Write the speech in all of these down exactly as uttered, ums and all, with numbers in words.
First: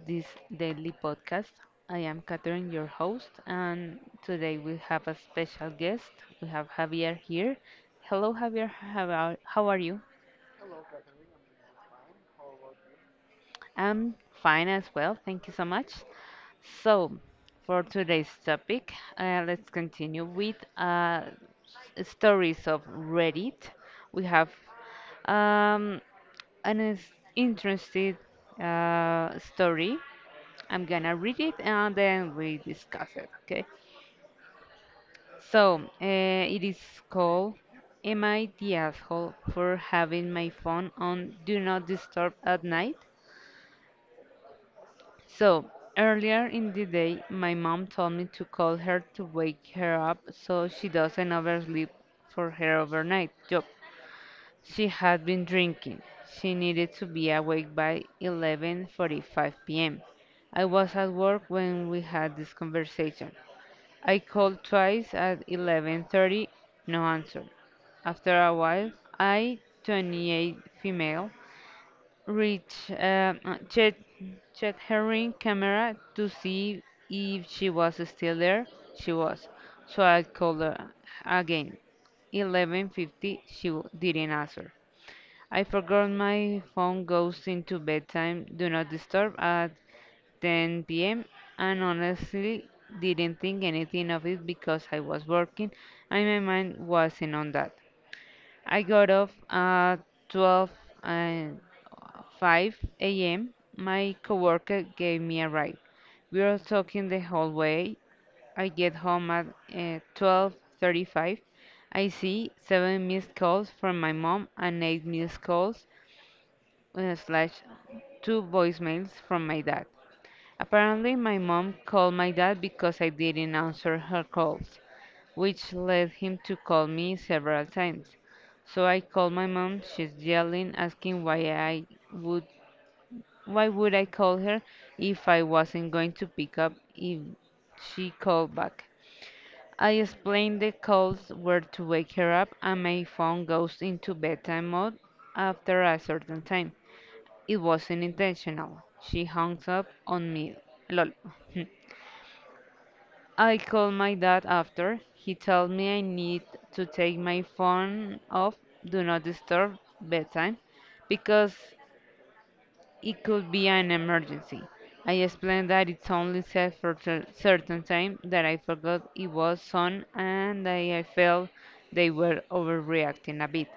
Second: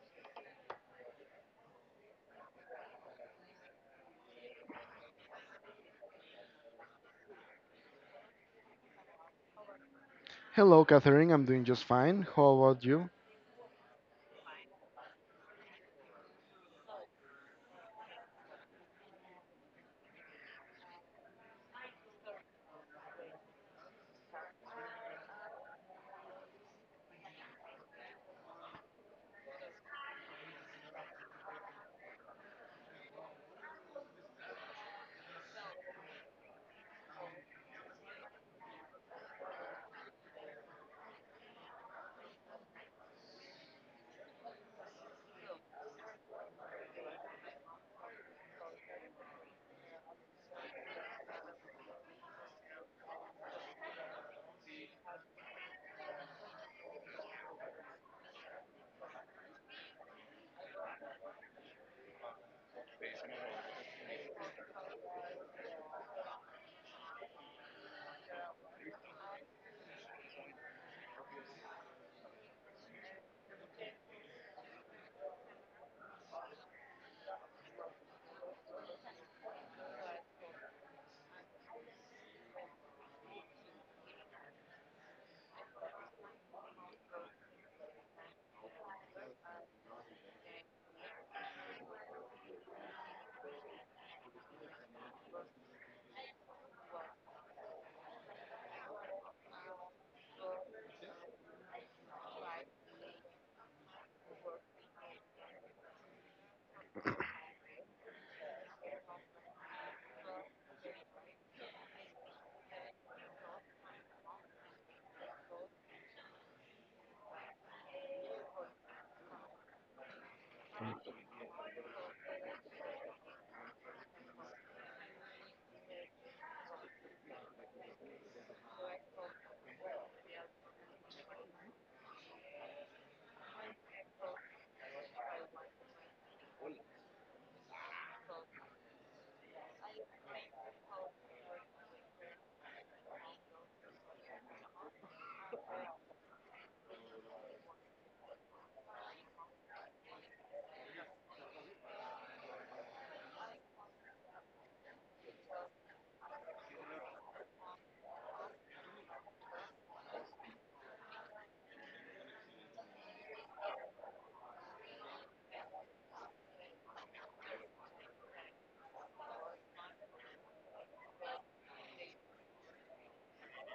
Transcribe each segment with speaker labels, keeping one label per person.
Speaker 1: this daily podcast. I am Catherine, your host, and today we have a special guest. We have Javier here. Hello, Javier. How are, how are you?
Speaker 2: Hello, Catherine. I'm doing just fine. How about you?
Speaker 1: I'm fine as well. Thank you so much. So, for today's topic, uh, let's continue with uh, s- stories of Reddit. We have um, an is- interesting uh, story. I'm gonna read it and then we discuss it, okay? So, uh, it is called Am I the asshole for having my phone on Do Not Disturb at night? So, earlier in the day, my mom told me to call her to wake her up so she doesn't oversleep for her overnight job. She had been drinking. She needed to be awake by eleven forty-five p m. I was at work when we had this conversation. I called twice at eleven thirty, no answer. After a while, I, twenty-eight female, reached uh, uh, checked, checked her ring camera to see if she was still there. She was. So I called her again. eleven fifty, she w- didn't answer. I forgot my phone goes into bedtime, do not disturb at ten p m and honestly didn't think anything of it because I was working and my mind wasn't on that. I got off at twelve and five a m. My coworker gave me a ride. We were talking the whole way. I get home at uh, twelve thirty-five. I see seven missed calls from my mom and eight missed calls uh, slash two voicemails from my dad. Apparently, my mom called my dad because I didn't answer her calls, which led him to call me several times. So I called my mom. She's yelling, asking why I would why would I call her if I wasn't going to pick up if she called back. I explained the calls were to wake her up and my phone goes into bedtime mode after a certain time. It wasn't intentional. She hung up on me. Lol. I called my dad after. He told me I need to take my phone off do not disturb bedtime because it could be an emergency. I explained that it's only set for cer- certain time that I forgot it was on and I, I felt they were overreacting a bit.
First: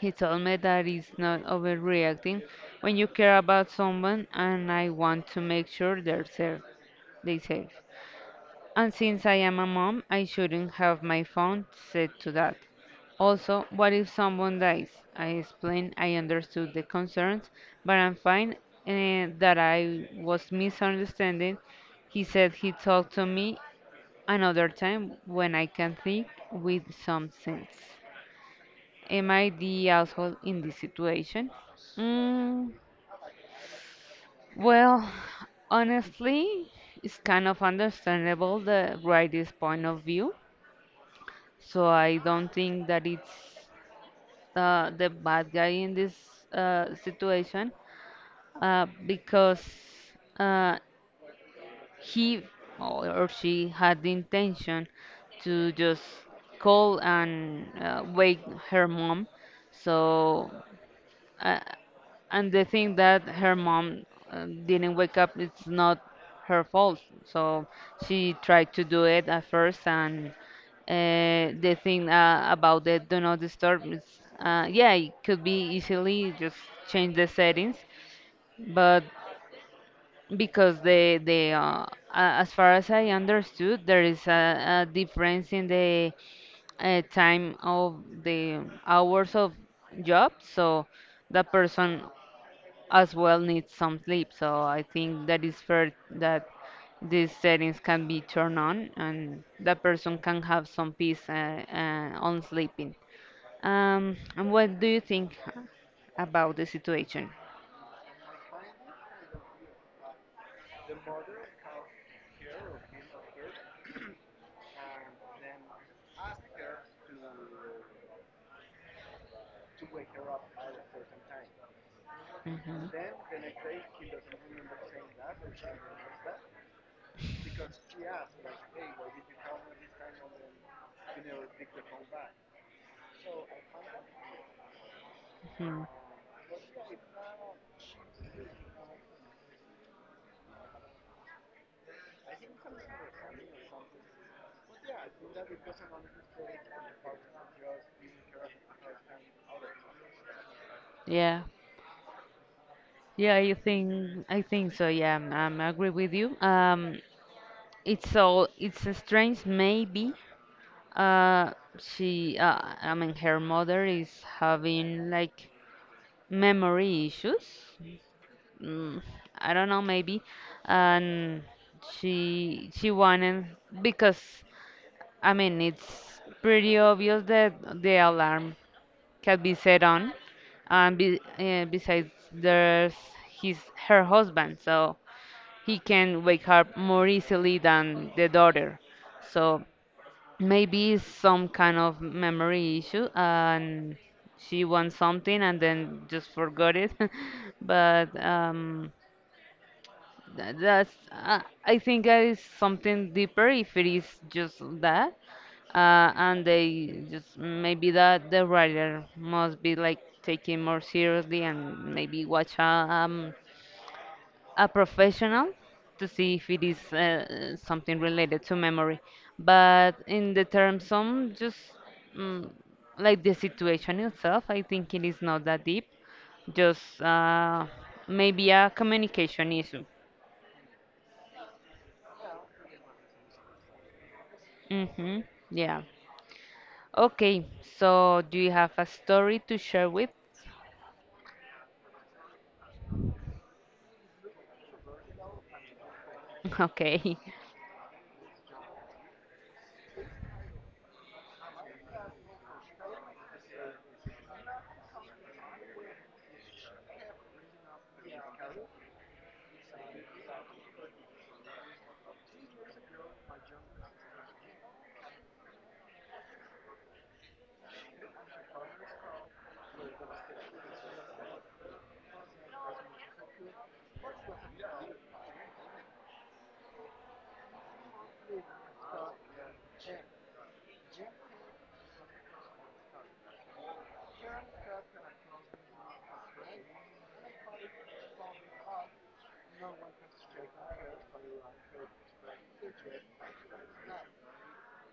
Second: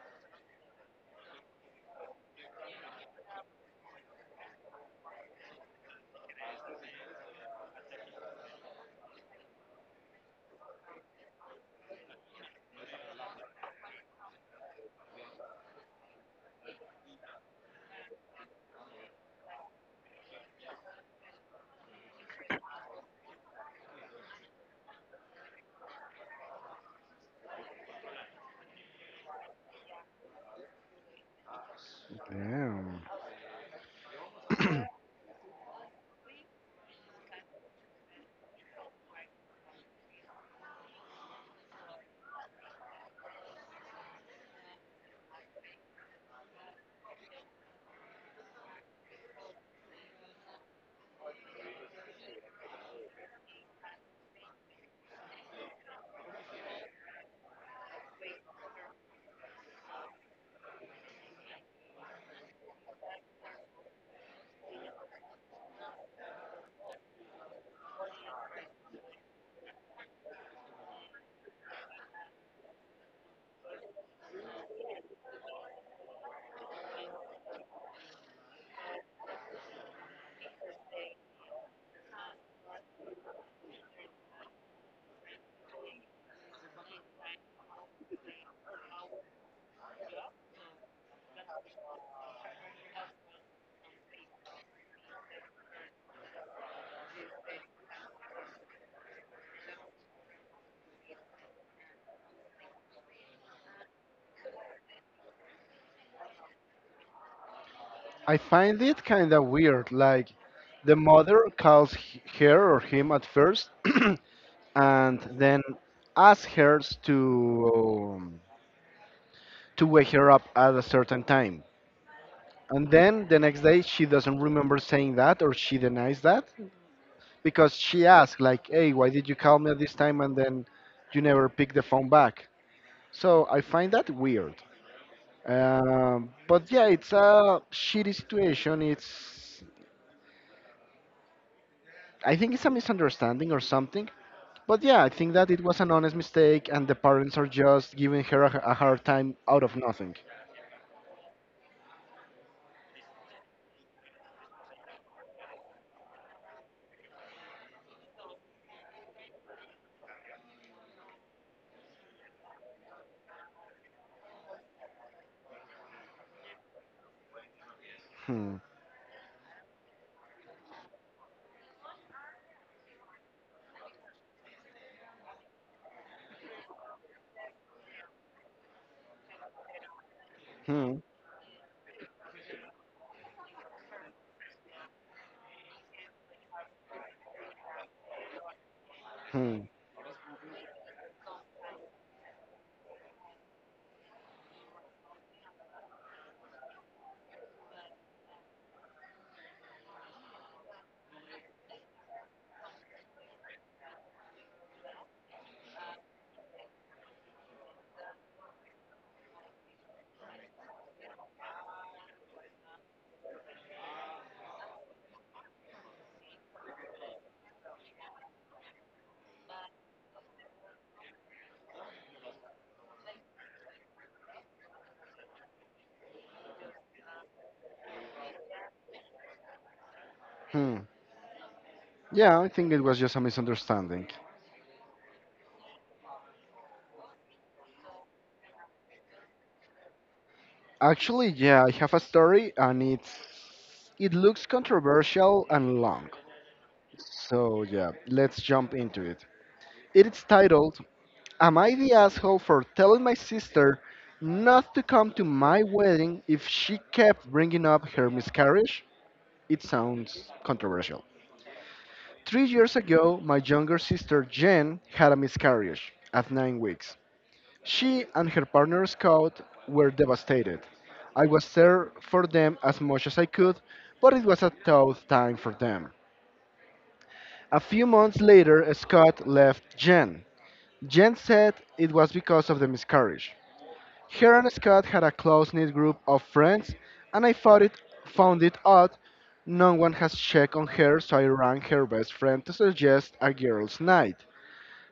Speaker 1: He told me that it's not overreacting when you care about someone and I want to make sure they're safe. They safe. And since I am a mom, I shouldn't have my phone set to that. Also, what if someone dies? I explained I understood the concerns, but I'm fine eh, that I was misunderstanding. He said he'd talk to me another time when I can think with some sense. Am I the asshole in this situation? Mm,
Speaker 2: Damn.
Speaker 1: well, honestly, it's kind of understandable the writer's point of view. So I don't think that it's uh, the bad guy in this uh, situation uh, because uh, he or or she had the intention to just call and uh, wake her mom. So. uh, and the thing that her mom uh, didn't wake up, it's not her fault. So she tried to do it at first, and uh, the thing uh, about the do not disturb is, uh, yeah, it could be easily just change the settings, but because the the uh, a- as far as I understood, there is a, a difference in the uh, time of the hours of job, so the person as well needs some sleep. So I think that is fair that these settings can be turned on and that person can have some peace uh, uh, on sleeping. Um, and what do you think about the situation?
Speaker 2: I find it kind of weird. Like, the mother calls h- her or him at first, and then asks her to um, to wake her up at a certain time.
Speaker 1: Mhm,
Speaker 2: And then the next day, she doesn't remember saying that, or she denies that because she asked, like, "Hey, why did you call me at this time?" And then you never pick the phone back. So I find that weird.
Speaker 1: mhm.
Speaker 2: Um, but yeah, it's a shitty situation. It's I think it's a misunderstanding or something. But yeah, I think that it was an honest mistake, and the parents are just giving her a, a hard time out of nothing.
Speaker 1: Yeah, yeah, I think I think so. Yeah, um, I agree with you. Um, it's all it's a strange maybe. Uh, she, uh, I mean, her mother is having like memory issues.
Speaker 2: Hmm.
Speaker 1: mm, I don't know, maybe. And she she wanted because I mean it's pretty obvious that the alarm can be set on, and
Speaker 2: Hmm.
Speaker 1: be, uh, besides there's his her husband, so he can wake her more easily than the daughter.
Speaker 2: Hmm.
Speaker 1: So maybe it's some kind of memory issue and she wants something and then just forgot it. But um, that, that's uh, I think that is something deeper if it is just that, uh, and they just maybe that the writer must be like taken more seriously and maybe watch a um, a professional to see if it is uh, something related to memory. But in the terms of just mm, like the situation itself, I think it is not that deep, just uh, maybe a communication issue.
Speaker 2: Hmm. Yeah, I think it was just a misunderstanding.
Speaker 1: Mm-hmm. Yeah. Okay. So, do you have a story to share with?
Speaker 2: Actually, yeah, I have a story, and it's it looks controversial and long.
Speaker 1: Okay.
Speaker 2: So yeah, let's jump into it. It's titled: Am I the asshole for telling my sister not to come to my wedding if she kept bringing up her miscarriage? It sounds controversial. Three years ago, my younger sister Jen had a miscarriage at nine weeks. She and her partner Scott were devastated. I was there for them as much as I could, but it was a tough time for them. A few months later, Scott left Jen. Jen said it was because of the miscarriage. Her and Scott had a close-knit group of friends, and I found it, found it odd no one has checked on her, so I rang her best friend to suggest a girls' night.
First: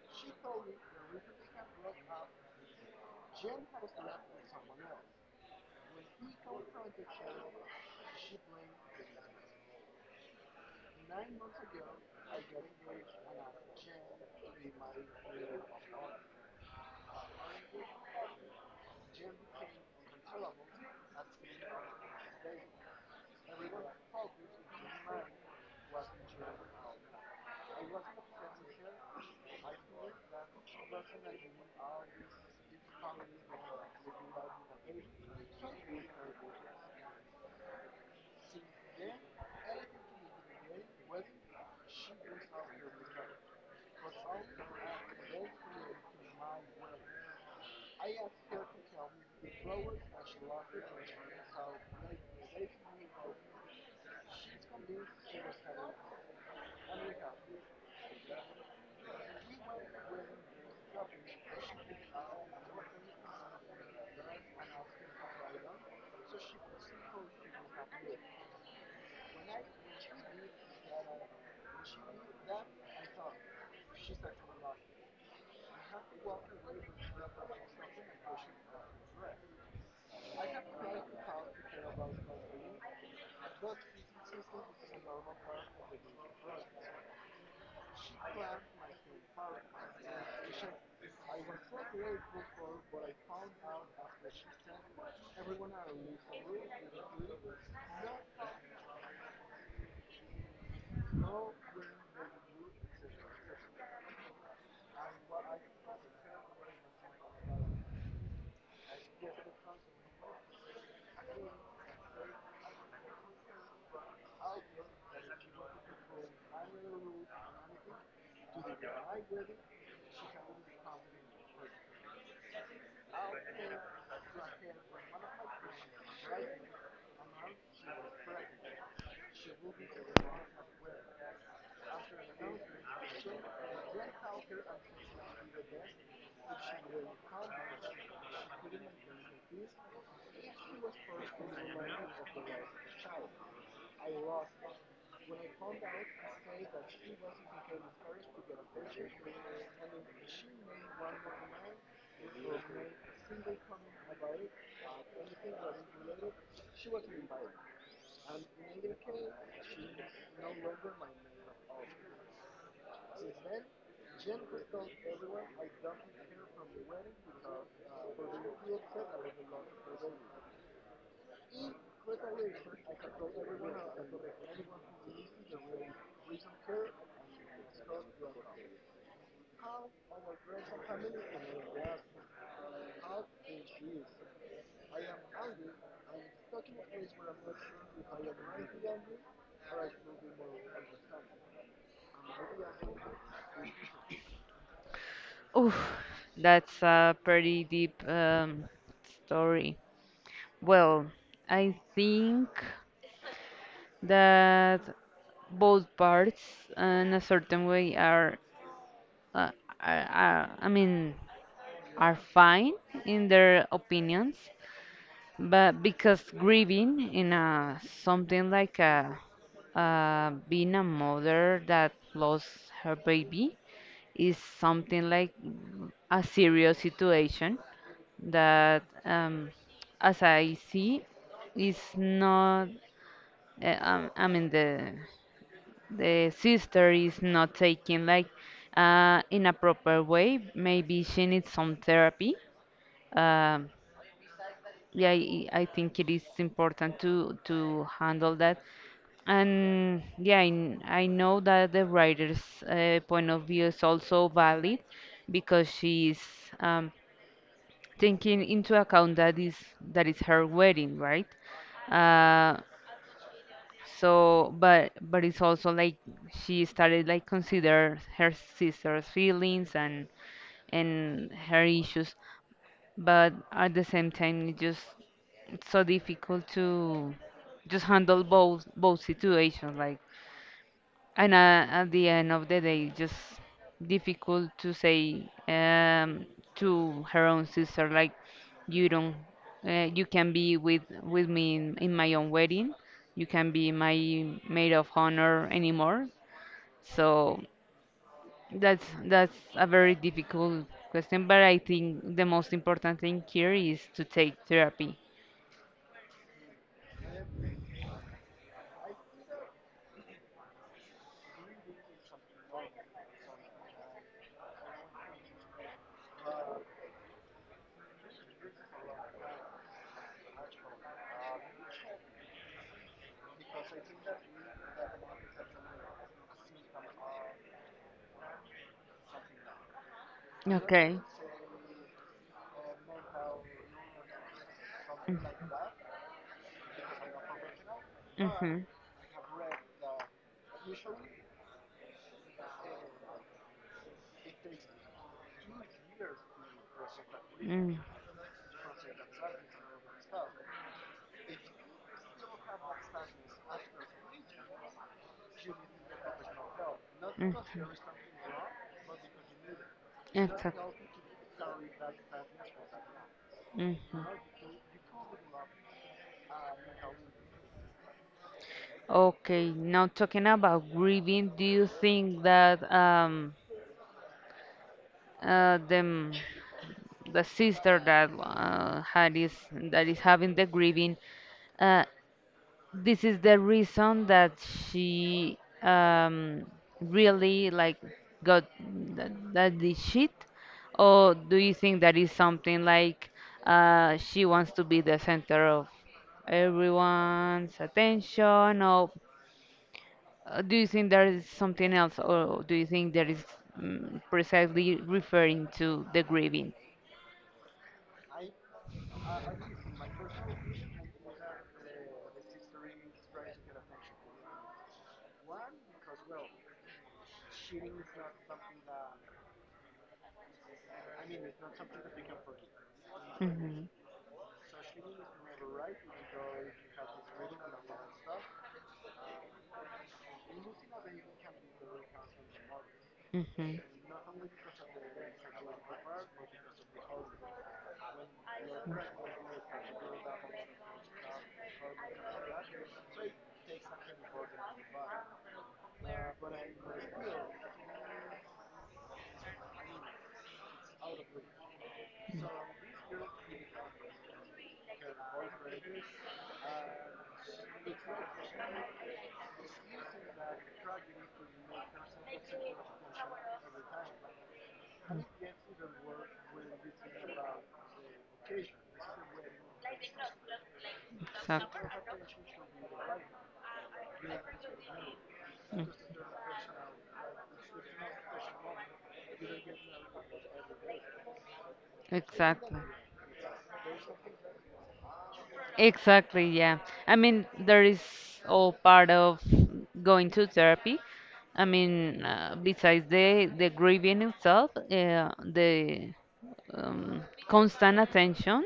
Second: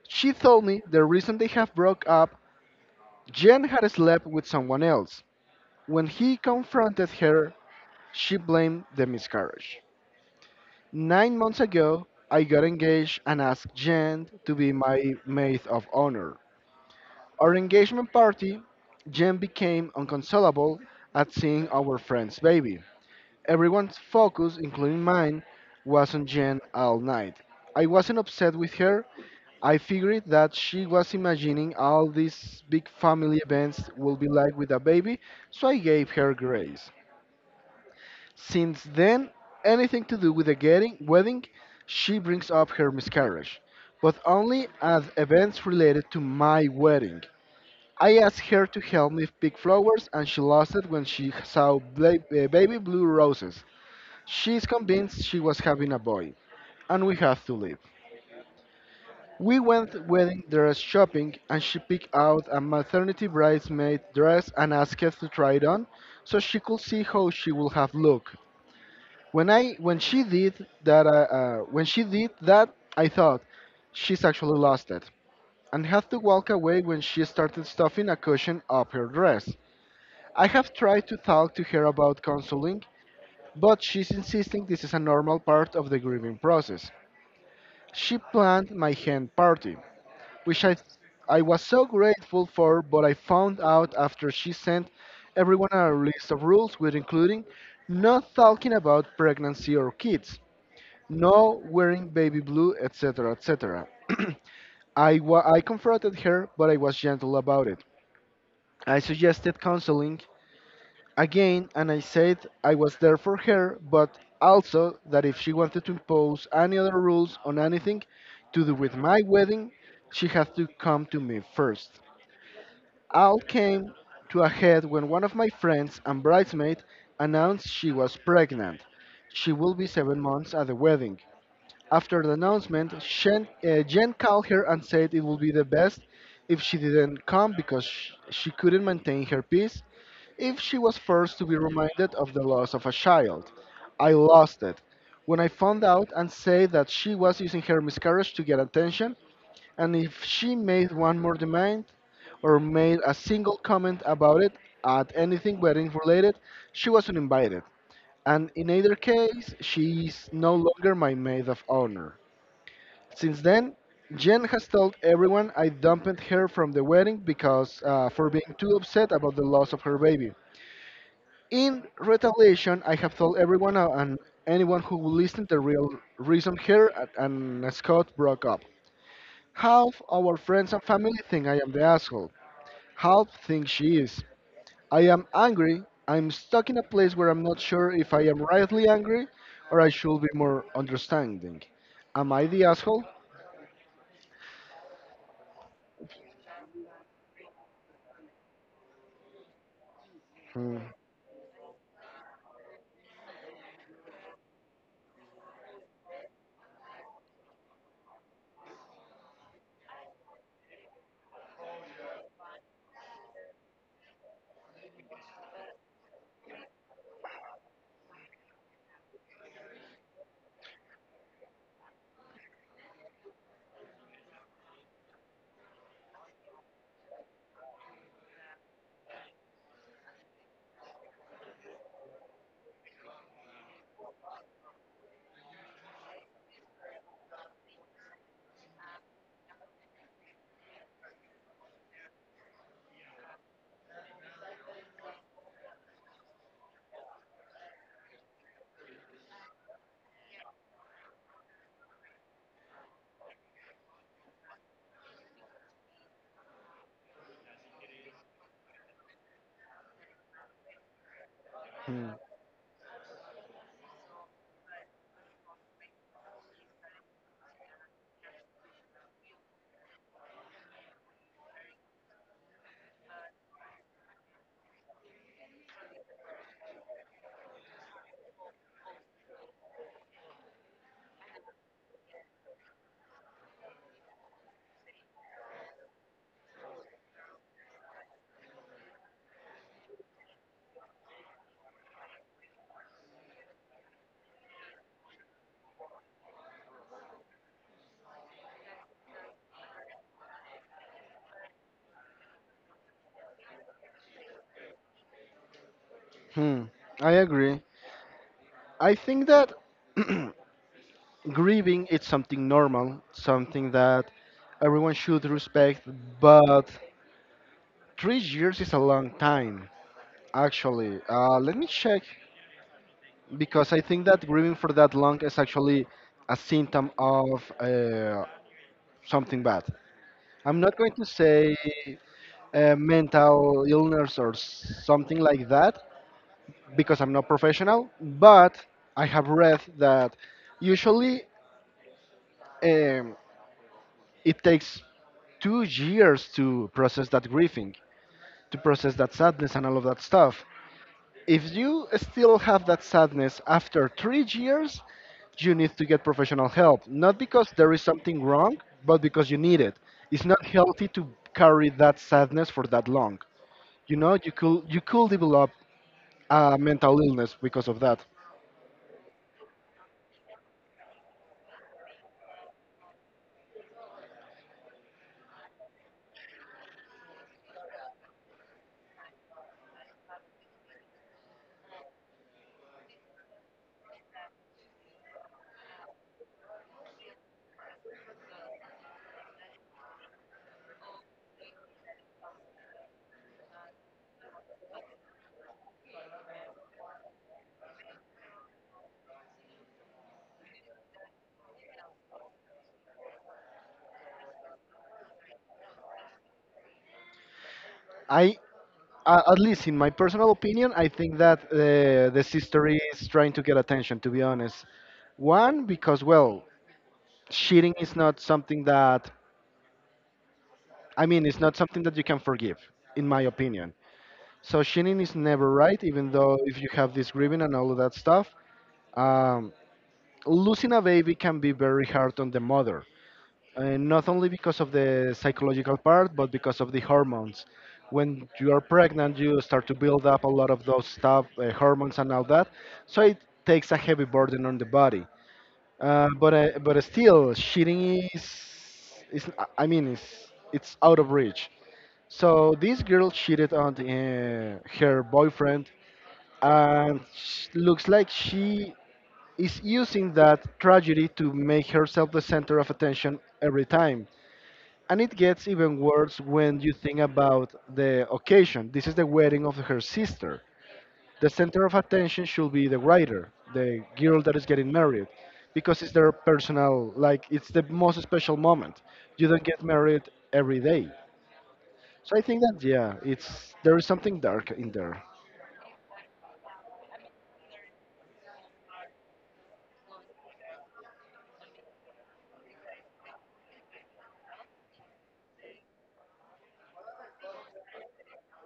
Speaker 2: She told me the reason they have broke up, Jen had slept with someone else. When he confronted her, she blamed the miscarriage. Nine months ago, I got engaged and asked Jen to be my maid of honor. Our engagement party, Jen became inconsolable at seeing our friend's baby. Everyone's focus, including mine, was on Jen all night. I wasn't upset with her. I figured that she was imagining all these big family events will be like with a baby, so I gave her grace. Since then, anything to do with the getting, wedding, she brings up her miscarriage, but only as events related to my wedding. I asked her to help me pick flowers, and she lost it when she saw bla- uh, baby blue roses. She's convinced she was having a boy, and we have to leave. We went wedding dress shopping, and she picked out a maternity bridesmaid dress and asked us to try it on, so she could see how she would have looked. When I when she did that, uh, uh, when she did that, I thought she's actually lost it, and had to walk away when she started stuffing a cushion up her dress. I have tried to talk to her about counseling, but she's insisting this is a normal part of the grieving process. She planned my hen party, which I, I was so grateful for, but I found out after she sent everyone a list of rules, with including not talking about pregnancy or kids, no wearing baby blue, et cetera, et cetera I, wa- I confronted her, but I was gentle about it. I suggested counseling again, and I said I was there for her, but also that if she wanted to impose any other rules on anything to do with my wedding, she had to come to me first. All came to a head when one of my friends and bridesmaid announced she was pregnant. She will be seven months at the wedding. After the announcement, Shen, uh, Jen called her and said it would be the best if she didn't come because sh- she couldn't maintain her peace if she was first to be reminded of the loss of a child. I lost it. When I found out and said that she was using her miscarriage to get attention, and if she made one more demand or made a single comment about it at anything wedding related, she was not invited. And in either case, she is no longer my maid of honor. Since then, Jen has told everyone I dumped her from the wedding because uh, for being too upset about the loss of her baby. In retaliation, I have told everyone uh, and anyone who will listen the real reason here a- and Scott broke up. Half our friends and family think I am the asshole. Half think she is. I am angry. I'm stuck in a place where I'm not sure if I am rightly angry or I should be more understanding. Am I the asshole?
Speaker 1: Oof, that's a pretty deep um, story.
Speaker 2: Hmm.
Speaker 1: Well, I think that both parts, in a certain way, are, uh, are, are I mean, are fine in their opinions. But because grieving in a something like a uh, being a mother that lost her baby is something like a serious situation that, um, as I see, is not. Uh, um, I mean the the sister is not taking like uh, in a proper way. Maybe she needs some therapy. Um yeah, I, I think it is important to to handle that. And yeah, I, I know that the writer's uh, point of view is also valid because she's um, taking into account that is that is her wedding, right?
Speaker 2: Hmm.
Speaker 1: Uh, so, but but it's also like she started like consider her sister's feelings and and her issues but at the same time it's just it's so difficult to just handle both both situations like and uh, at the end of the day it's just difficult to say um to her own sister like you don't uh, you can be with with me in, in my own wedding you can be my maid of honor anymore so that's that's a very difficult question, but I think the most important thing here is to take therapy.
Speaker 2: Hmm. I agree. I think that grieving is something normal, something that everyone should respect, but three years is a long time, actually. Uh, let me check, because I think that grieving for that long is actually a symptom of uh, something bad. I'm not going
Speaker 1: Okay.
Speaker 2: to say uh, mental illness or something like that, because I'm not professional, but
Speaker 1: Mm-hmm.
Speaker 2: I have read that usually. Um, it takes two years to process that grieving, to process that sadness and all of that stuff. If you still have that sadness after three years, you need to get professional help. Not because
Speaker 1: Mm-hmm.
Speaker 2: there is something wrong, but because you need it. It's not
Speaker 1: Exactly.
Speaker 2: healthy to carry that sadness for that long. You
Speaker 1: Mm-hmm.
Speaker 2: know, you could you could develop a mental illness because of that.
Speaker 1: Okay. Now talking about grieving, do you think that um uh the m- the sister that uh, had is that is having the grieving, uh this is the reason that she um, really like got that, that the shit or do you think that is something like uh, she wants to be the center of everyone's attention or uh, do you think there is something else or do you think there is mm, precisely referring to the grieving.
Speaker 2: I uh, At least in my personal opinion, I think that uh, the sister is trying to get attention. To be honest, one because well, cheating is not something that I mean, it's not something that you can forgive, in my
Speaker 1: Hmm.
Speaker 2: opinion. So cheating is never right, even though if you have this grieving and all of that stuff. Um, losing a baby can be very hard on the mother,
Speaker 1: Hmm.
Speaker 2: and not only because of the psychological part, but because of the hormones. When you are pregnant, you start to build up a lot of those stuff, uh, hormones and all that. So it takes a heavy burden on the body. Uh, but uh, but still, cheating is is I mean it's it's out of reach. So this girl cheated on uh, her boyfriend, and sh- looks like she is using that tragedy to make herself the center of attention every time, and it gets even worse when you think about the occasion. This is the wedding of her sister. The
Speaker 1: Exactly.
Speaker 2: center of attention should be the writer, the girl that is getting married,
Speaker 1: Mm,
Speaker 2: because it's their personal, like, it's the most special moment. You don't get married every day. So I think
Speaker 1: exactly.
Speaker 2: that, yeah, it's there is something dark in there.
Speaker 1: Exactly, yeah. I mean, there is all part of going to therapy. I mean, uh, besides the the grieving itself, uh, the um, constant attention.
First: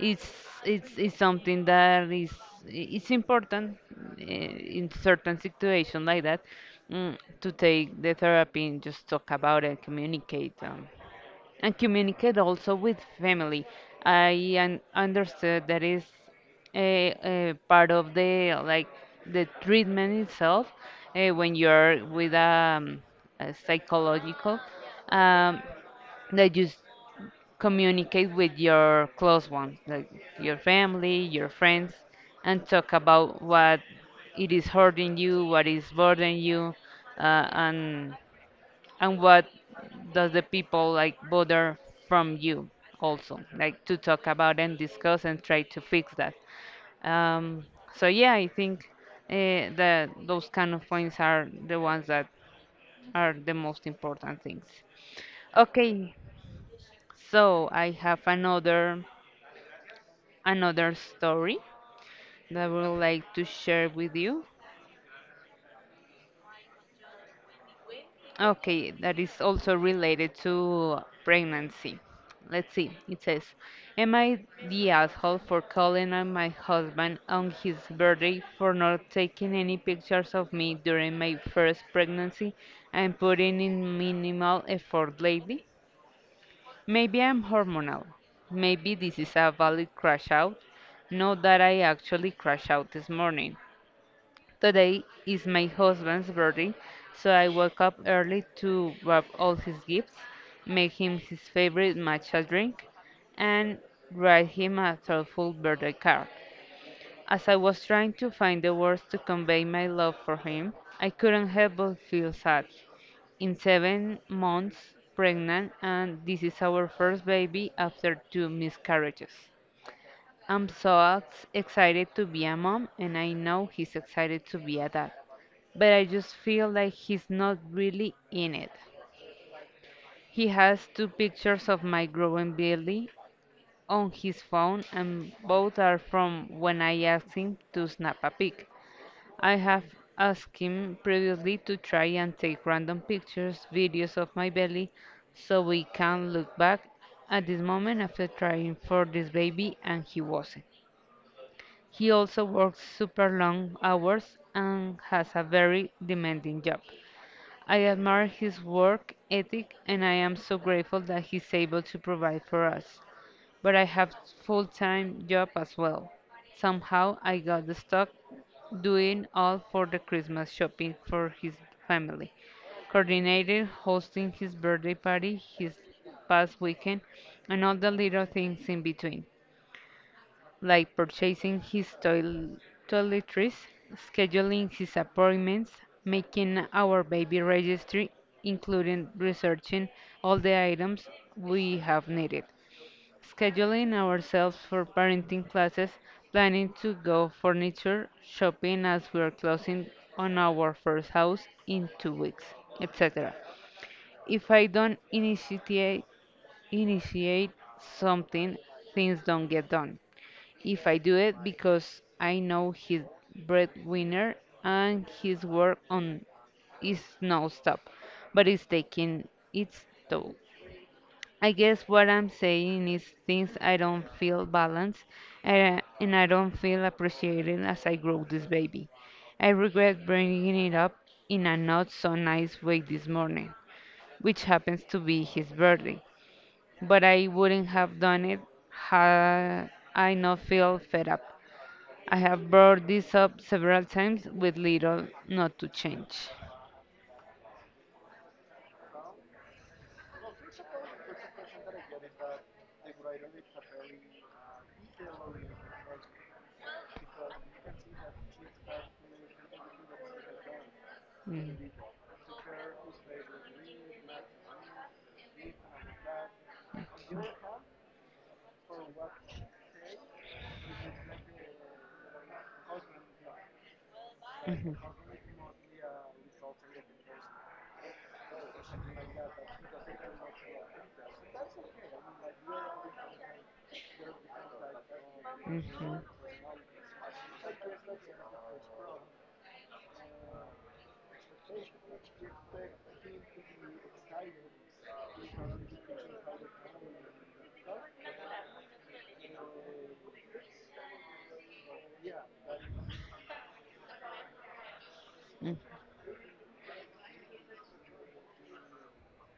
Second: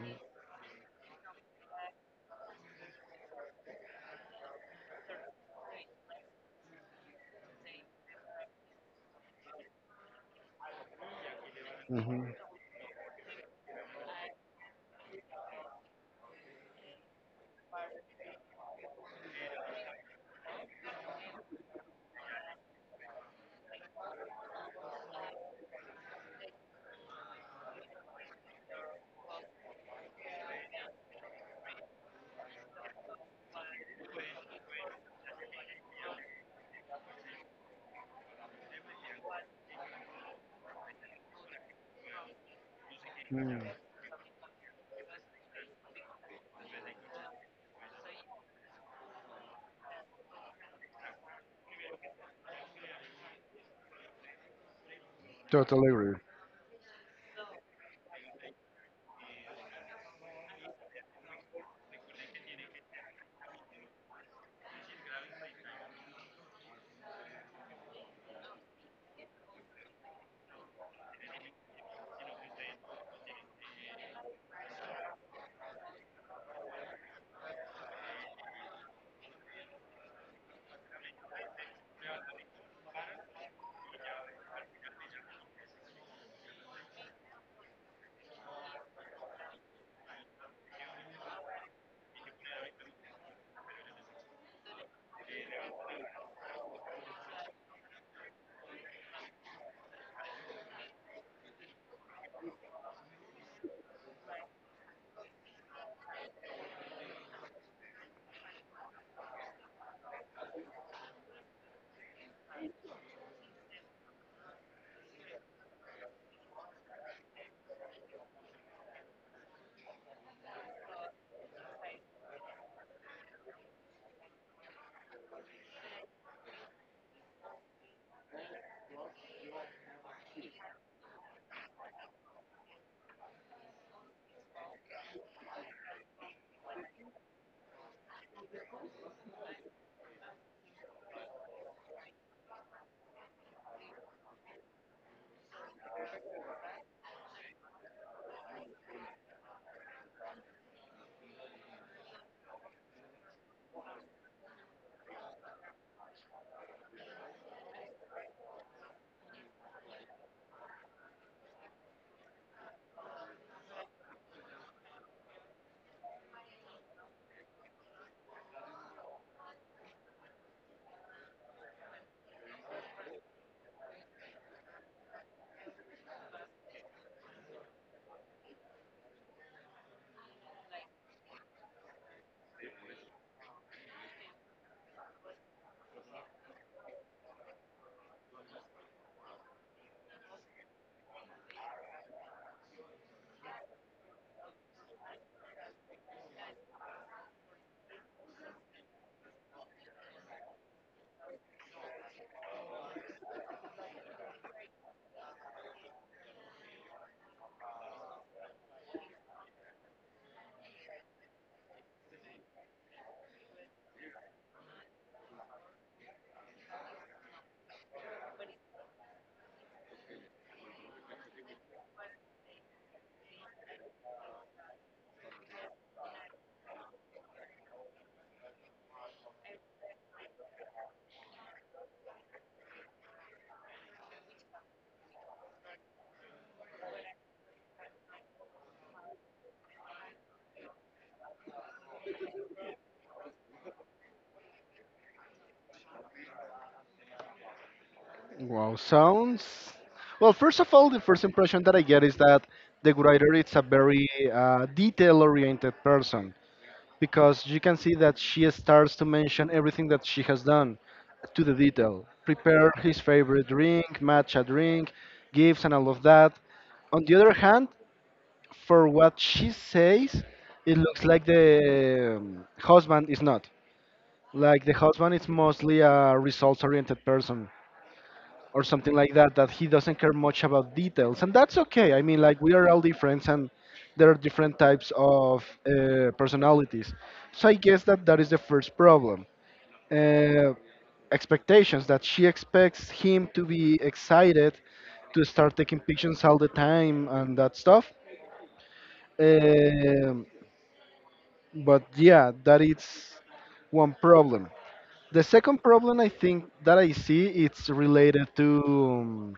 Speaker 1: It's it's it's something that is it's important uh, in certain situations like that, mm, to take the therapy and just talk about it, communicate. Um, and
Speaker 2: Hmm.
Speaker 1: communicate also with family. I un- understood that is a, a part of the like the treatment itself uh, when you're with um, a psychological um, that you s- communicate with your close ones, like your family, your friends, and talk about what it is hurting you, what is bothering you, uh, and and what does the people like bother from you also, like to talk about and discuss and try to fix that. Um, so yeah, I think uh, that those kind of points are the ones that are the most important things.
Speaker 2: Totally agree.
Speaker 1: Okay, so I have another another story that I would like to share with you. Okay, that is also related to pregnancy. Let's see. It says, Am I the asshole for calling on my husband on his birthday for not taking any pictures of me during my first pregnancy and putting in minimal effort lately? Maybe I'm hormonal. Maybe this is a valid crash out. Not that I actually crashed out this morning. Today is my husband's birthday, so I woke up early to wrap all his gifts, make him his favorite matcha drink, and write him a thoughtful birthday card. As I was trying to find the words to convey my love for him, I couldn't help but feel sad. In seven months, pregnant, and this is our first baby after two miscarriages. I'm so ex- excited to be a mom, and I know he's excited to be a dad but I just feel like he's not really in it. He has two pictures of my growing belly on his phone, and both are from when I asked him to snap a pic. I have asked him previously to try and take random pictures, videos of my belly, so we can look back at this moment after trying for this baby, and he wasn't. He also works super long hours and has a very demanding job. I admire his work ethic and I am so grateful that he's able to provide for us. But I have full-time job as well. Somehow I got stuck doing all for the Christmas shopping for his family. Coordinated hosting his birthday party his past weekend and all the little things in between like purchasing his toil- toiletries, scheduling his appointments, making our baby registry, including researching all the items we have needed, scheduling ourselves for parenting classes, planning to go furniture shopping as we are closing on our first house in two weeks, et cetera. If I don't initiate initiate something, things don't get done if I do it because I know he's breadwinner and his work on is no stop, but it's taking its toll. I guess what I'm saying is things I don't feel balanced and, and I don't feel appreciated as I grow this baby. I regret bringing it up in a not so nice way this morning, which happens to be his birthday, but I wouldn't have done it had I not feel fed up. I have brought this up several times with little not to change.
Speaker 2: Wow, sounds. Well, first of all, the first impression that I get is that the writer is a very uh, detail-oriented person, because you can see that she starts to mention everything that she has done to the
Speaker 1: Mm,
Speaker 2: detail. Prepare his favorite drink, match a drink, gifts, and all of that. On the other hand, for what she says, it looks like the um, husband is not. Like the
Speaker 1: mhm,
Speaker 2: husband is mostly a results oriented person or something like that, that he doesn't care much about details, and that's okay. I mean, like, we are all different, and there are different types of
Speaker 1: mhm,
Speaker 2: uh, personalities. So I guess that that is the first problem. uh, Expectations that she expects him to be excited to start taking pictures all the time and that stuff. um, but yeah, that is one problem. The
Speaker 1: mm,
Speaker 2: second problem, I think that I see it's related to um,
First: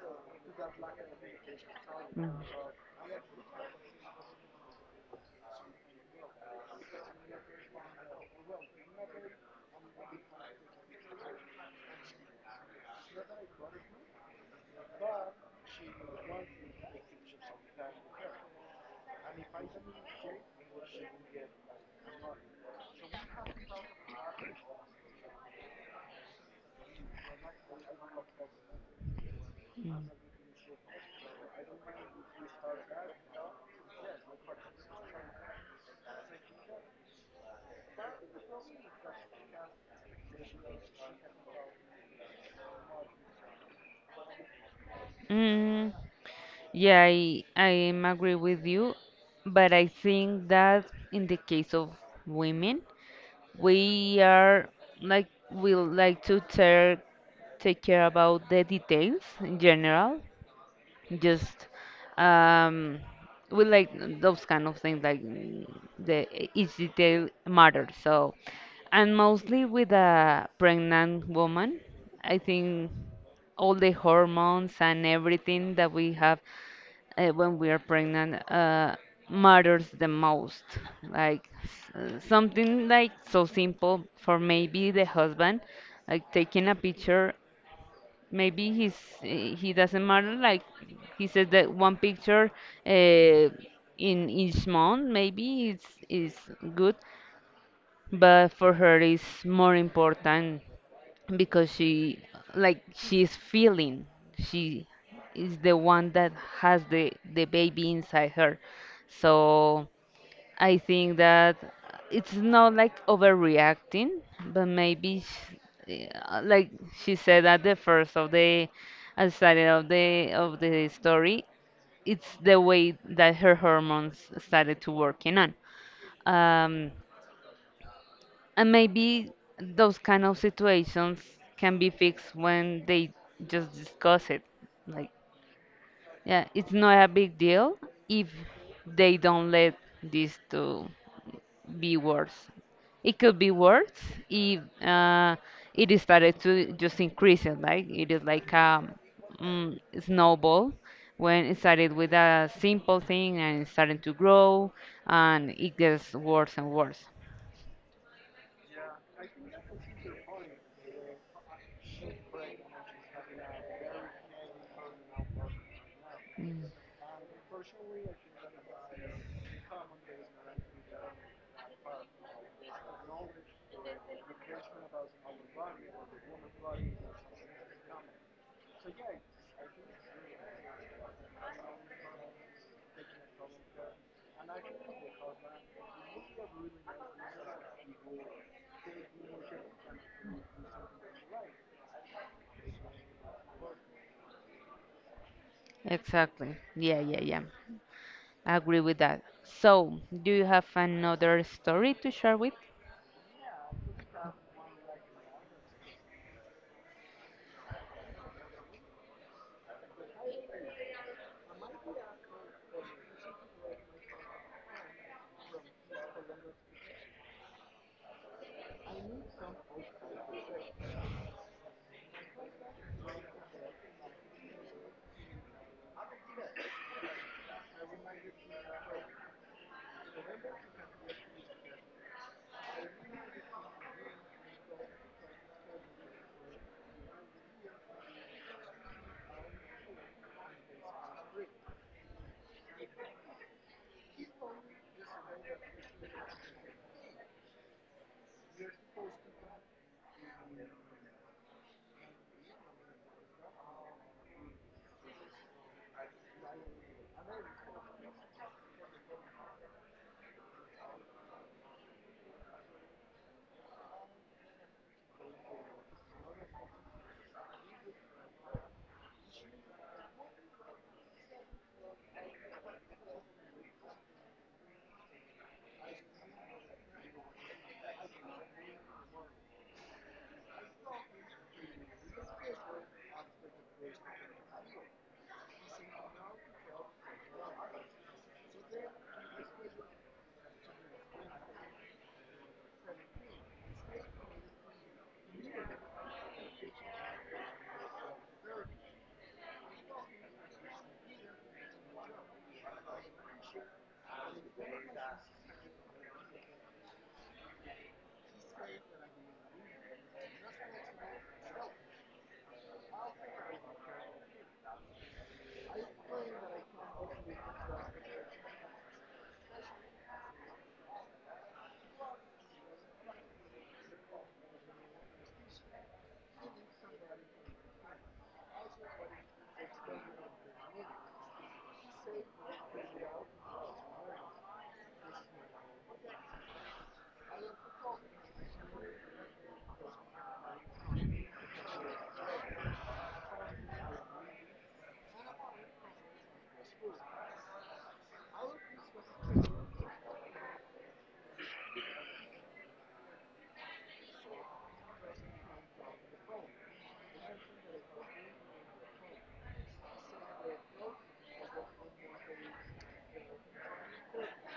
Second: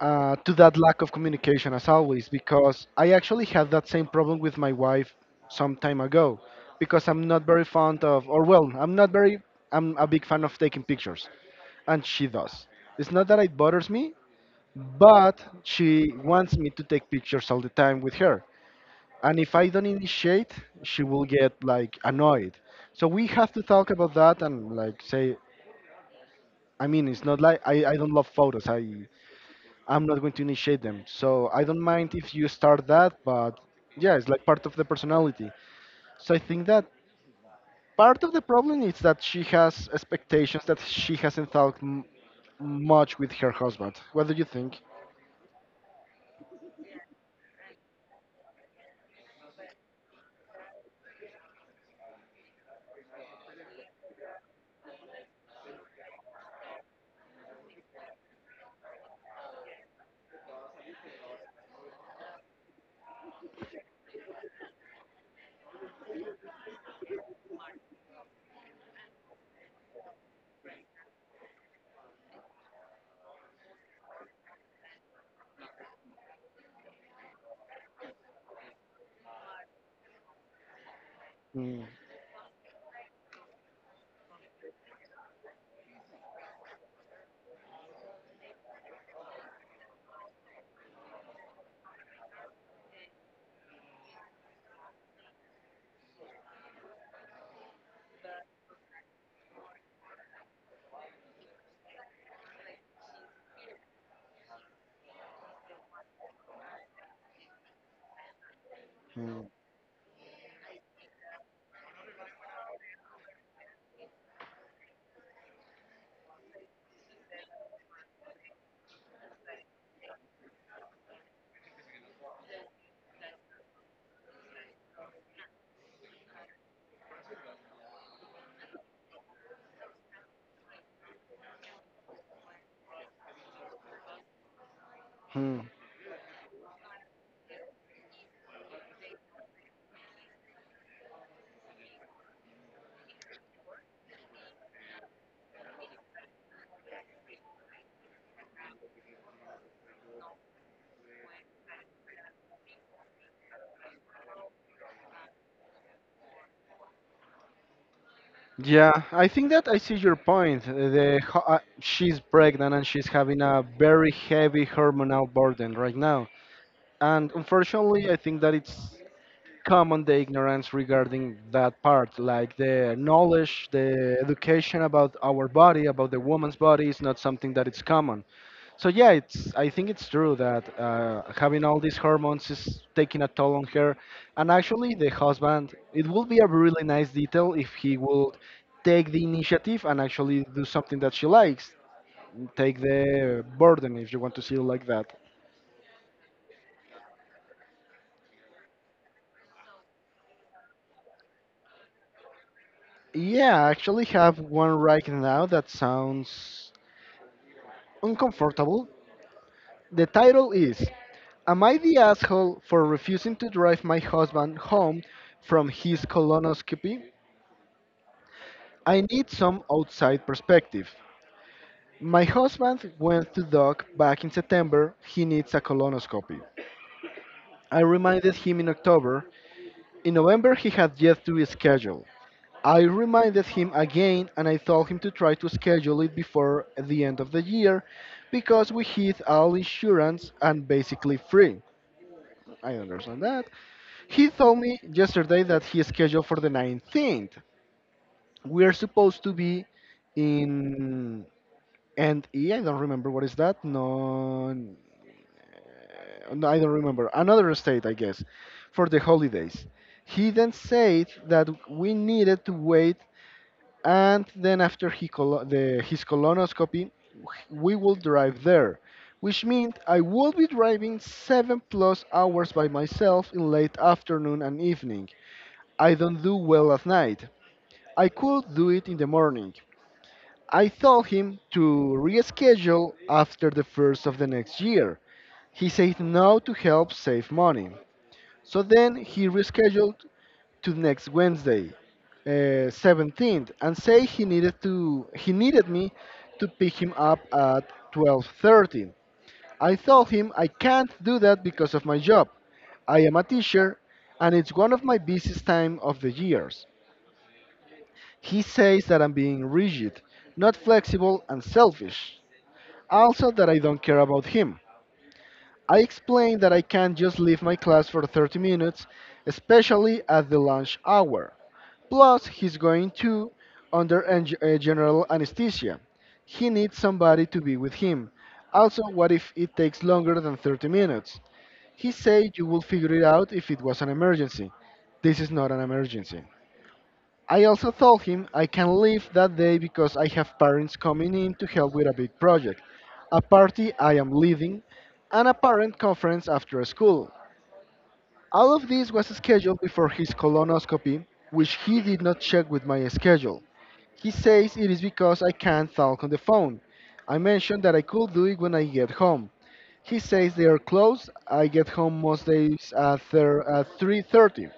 Speaker 2: uh, to that lack of communication as always,
Speaker 1: mm.
Speaker 2: because I actually had that same problem with my wife some time ago, because I'm not very fond of, or well, I'm not very I'm a big fan of taking pictures, and she does. It's not that it bothers me, but she wants me to take pictures all the time with her. And if I don't initiate, she will get like annoyed. So we have to talk about that and like say I mean it's not like I, I don't love photos. I I'm not going to initiate them. So I don't mind if you start that, but yeah, it's like part of the personality. So I think that part of the problem is that she has expectations that she hasn't talked m- much with her husband. What do you think?
Speaker 1: Mm, Yeah, I, I am agree with you, but I think that in the case of women, we are like we like to take take care about the details in general just um, we like those kind of things like mm, the e- each detail matters. So, and mostly with a pregnant woman, I think all the hormones and everything that we have uh, when we are pregnant uh, matters the most. Like
Speaker 2: Hmm.
Speaker 1: s- something like so simple for maybe the husband, like taking a picture maybe he's he doesn't matter like he says that one picture uh, in each month maybe it's is good but for her it's more important because she like she's feeling she is the one that has the the baby inside her.
Speaker 2: Hmm.
Speaker 1: So I think that it's not like overreacting, but maybe sh- uh, like she said at the first of the at started of the of the story, it's the way that her hormones started to working on. Um, and maybe those kind of situations can be fixed when they just discuss it. Like,
Speaker 2: Hmm.
Speaker 1: yeah, it's not a big deal if they don't let these two be worse. It could be worse if uh, it is started to just increase it, like it is like a mm, snowball when it started with a simple thing and it's starting to grow and it gets worse and worse.
Speaker 2: Yeah, I think that I see your point. The ho- uh, she's pregnant and she's having a very heavy hormonal burden right now, and unfortunately, I think that it's common the ignorance regarding that part, like the knowledge, the education about our body, about the woman's body is not something that it's common. So yeah, it's, I think it's true that uh, having all these hormones is taking a toll on her. And actually the husband, it would be a really nice detail if he would take the initiative and actually do something that she likes, take the burden if you want to see it like that.
Speaker 1: Exactly. Yeah, yeah, yeah, I agree with that. So, do you have another story to share with?
Speaker 2: Yeah, I actually have one right now that sounds uncomfortable. The title is, Am I the Asshole for Refusing to Drive My Husband Home from His Colonoscopy? I Need Some Outside Perspective. My husband went to doc back in September. He needs a colonoscopy. I reminded him in October. In November, he had yet to schedule. I reminded him again and I told him to try to schedule it before the end of the year because we hit all insurance and basically free. I understand that. He told me yesterday that he is scheduled for the nineteenth. We are supposed to be in and E. I don't remember what is that. No, uh, no, I don't remember. Another state, I guess, for the holidays. He then said that we needed to wait, and then after he colo- the, his colonoscopy, we will drive there, which means I will be driving seven plus hours by myself in late afternoon and evening. I don't do well at night. I could do it in the morning. I told him to reschedule after the first of the next year. He said no to help save money. So then he rescheduled to next Wednesday, uh, seventeenth, and say he needed to he needed me to pick him up at twelve thirty. I told him I can't do that because of my job. I am a teacher and it's one of my busiest time of the years. He says that I'm being rigid, not flexible, and selfish. Also, that I don't care about him. I explain that I can't just leave my class for thirty minutes, especially at the lunch hour. Plus, he's going to under en- uh, general anesthesia. He needs somebody to be with him. Also, what if it takes longer than thirty minutes? He said you will figure it out if it was an emergency. This is not an emergency. I also told him I can leave that day because I have parents coming in to help with a big project, a party I am leading, and a parent conference after school. All of this was scheduled before his colonoscopy, which he did not check with my schedule. He says it is because I can't talk on the phone. I mentioned that I could do it when I get home. He says they are closed. I get home most days at thir- at three thirty.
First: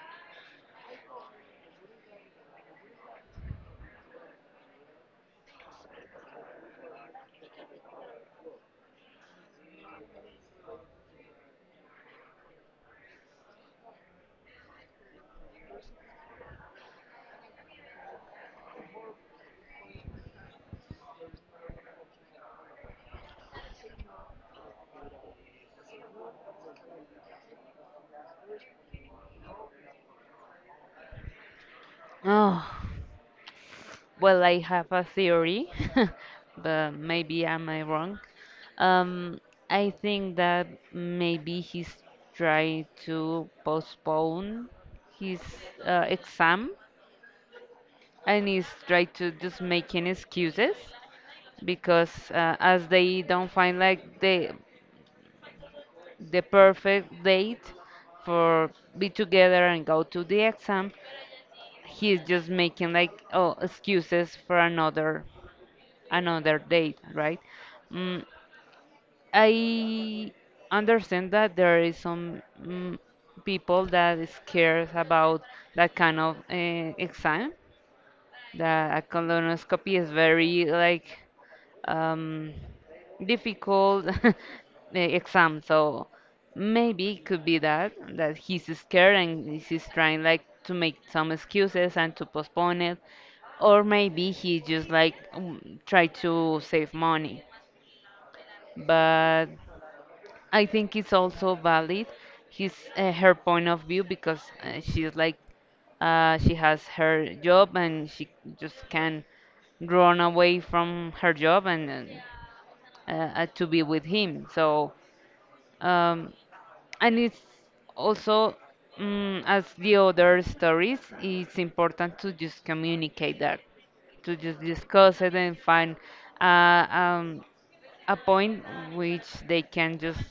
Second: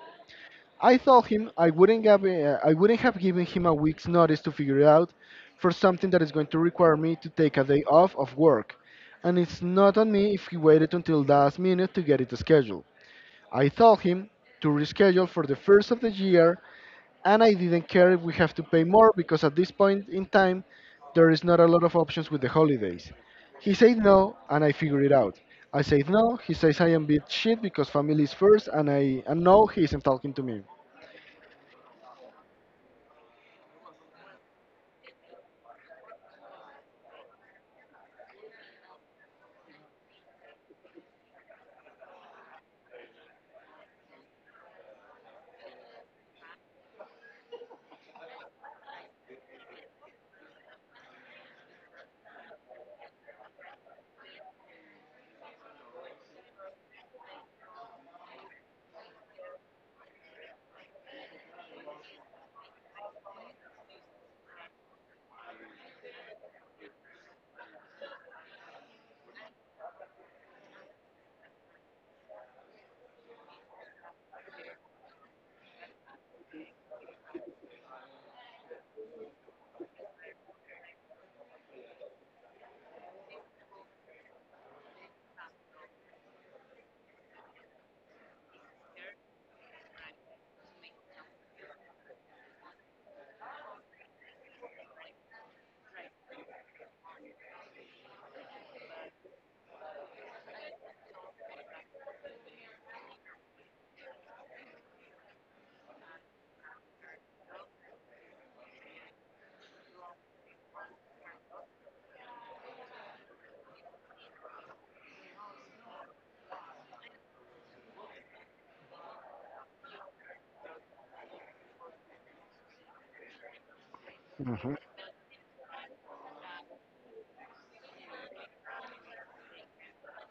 Speaker 2: I told him I wouldn't have uh, I wouldn't have given him a week's notice to figure it out for something that is going to require me to take a day off of work, and it's not on me if he waited until the last minute to get it scheduled. I told him to reschedule for the first of the year, and I didn't care if we have to pay more because at this point in time there is not a lot of options with the holidays. He said no, and I figured it out. I said no. He says I am bit shit because family is first, and I and no, he isn't talking to me.
Speaker 1: Oh. Well, I have a theory, but maybe am I wrong? Um, I think that maybe he's trying to postpone his uh, exam and he's trying to just making excuses because uh, as they don't find like the the perfect date for be together and go to the exam, he's just making like oh excuses for another another date, right? Mm, I understand that there is some mm, people that is scared about that kind of uh, exam. That a colonoscopy is very like um, difficult uh, exam, so maybe it could be that that he's scared and he's trying like to make some excuses and to postpone it, or maybe he just like mm, try to save money, but I think it's also valid his uh, her point of view because uh, she's like uh, she has her job and she just can run away from her job and uh, uh, to be with him. So um, and it's also mm as the other stories, it's important to just communicate that, to just discuss it and find uh, um, a point which they can just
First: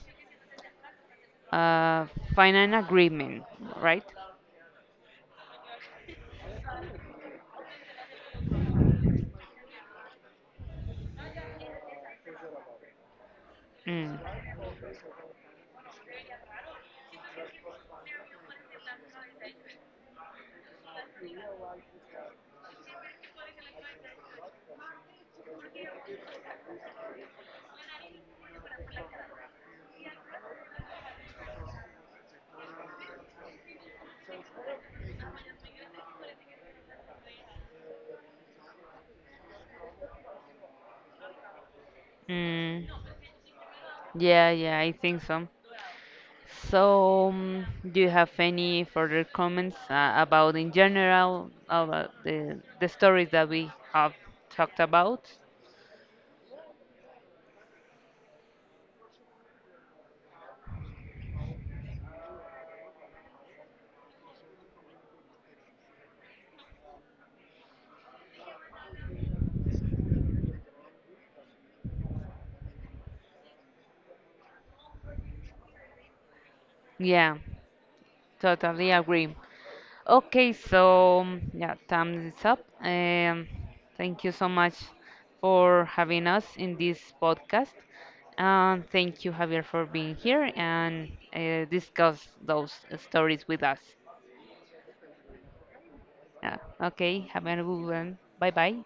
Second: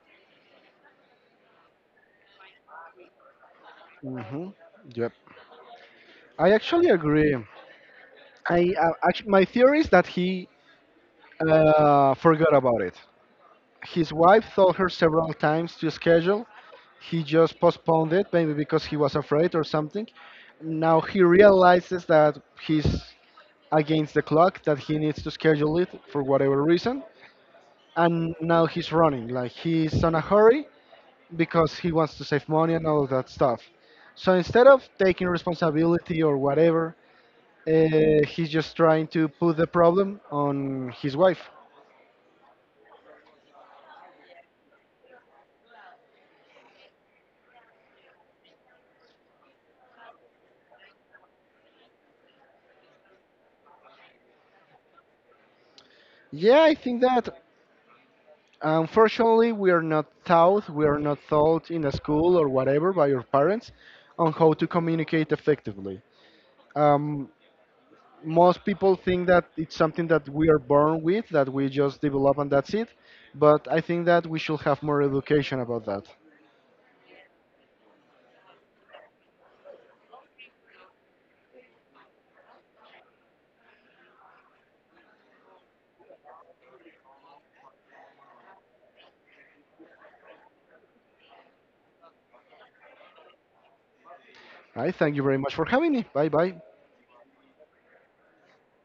Speaker 1: uh, find an agreement, right?
Speaker 2: Hmm. Yep. I actually agree. I, uh, actually, my theory is that he uh, forgot about it. His
Speaker 1: Mm.
Speaker 2: wife told her several times to schedule. He just postponed it, maybe because he was afraid or something. Now he realizes that he's against the clock, that he needs to schedule it for whatever reason. And now he's running, like he's on a hurry because he wants to save money and all that stuff. So instead of taking responsibility or whatever, uh, he's just trying to put the problem on his wife.
Speaker 1: Mm. Yeah, yeah, I think so. So, um, do you have any further comments uh, about, in general, about the the stories that we have talked about?
Speaker 2: Yeah, I think that unfortunately we are not taught, we are not taught in a school or whatever by your parents on how to communicate effectively. Um, Most people think that it's something that we are born with, that we just develop and that's it. But I think that we should have more education about that.
Speaker 1: Yeah, totally agree. Okay, so mm, yeah, time is up. Um, thank you so much for having us in this podcast. And thank you, Javier, for being here and uh, discuss those stories with us.
Speaker 2: All right, thank you very much for having me. Bye
Speaker 1: Yeah.
Speaker 2: bye.
Speaker 1: Okay, have a good one. Bye bye.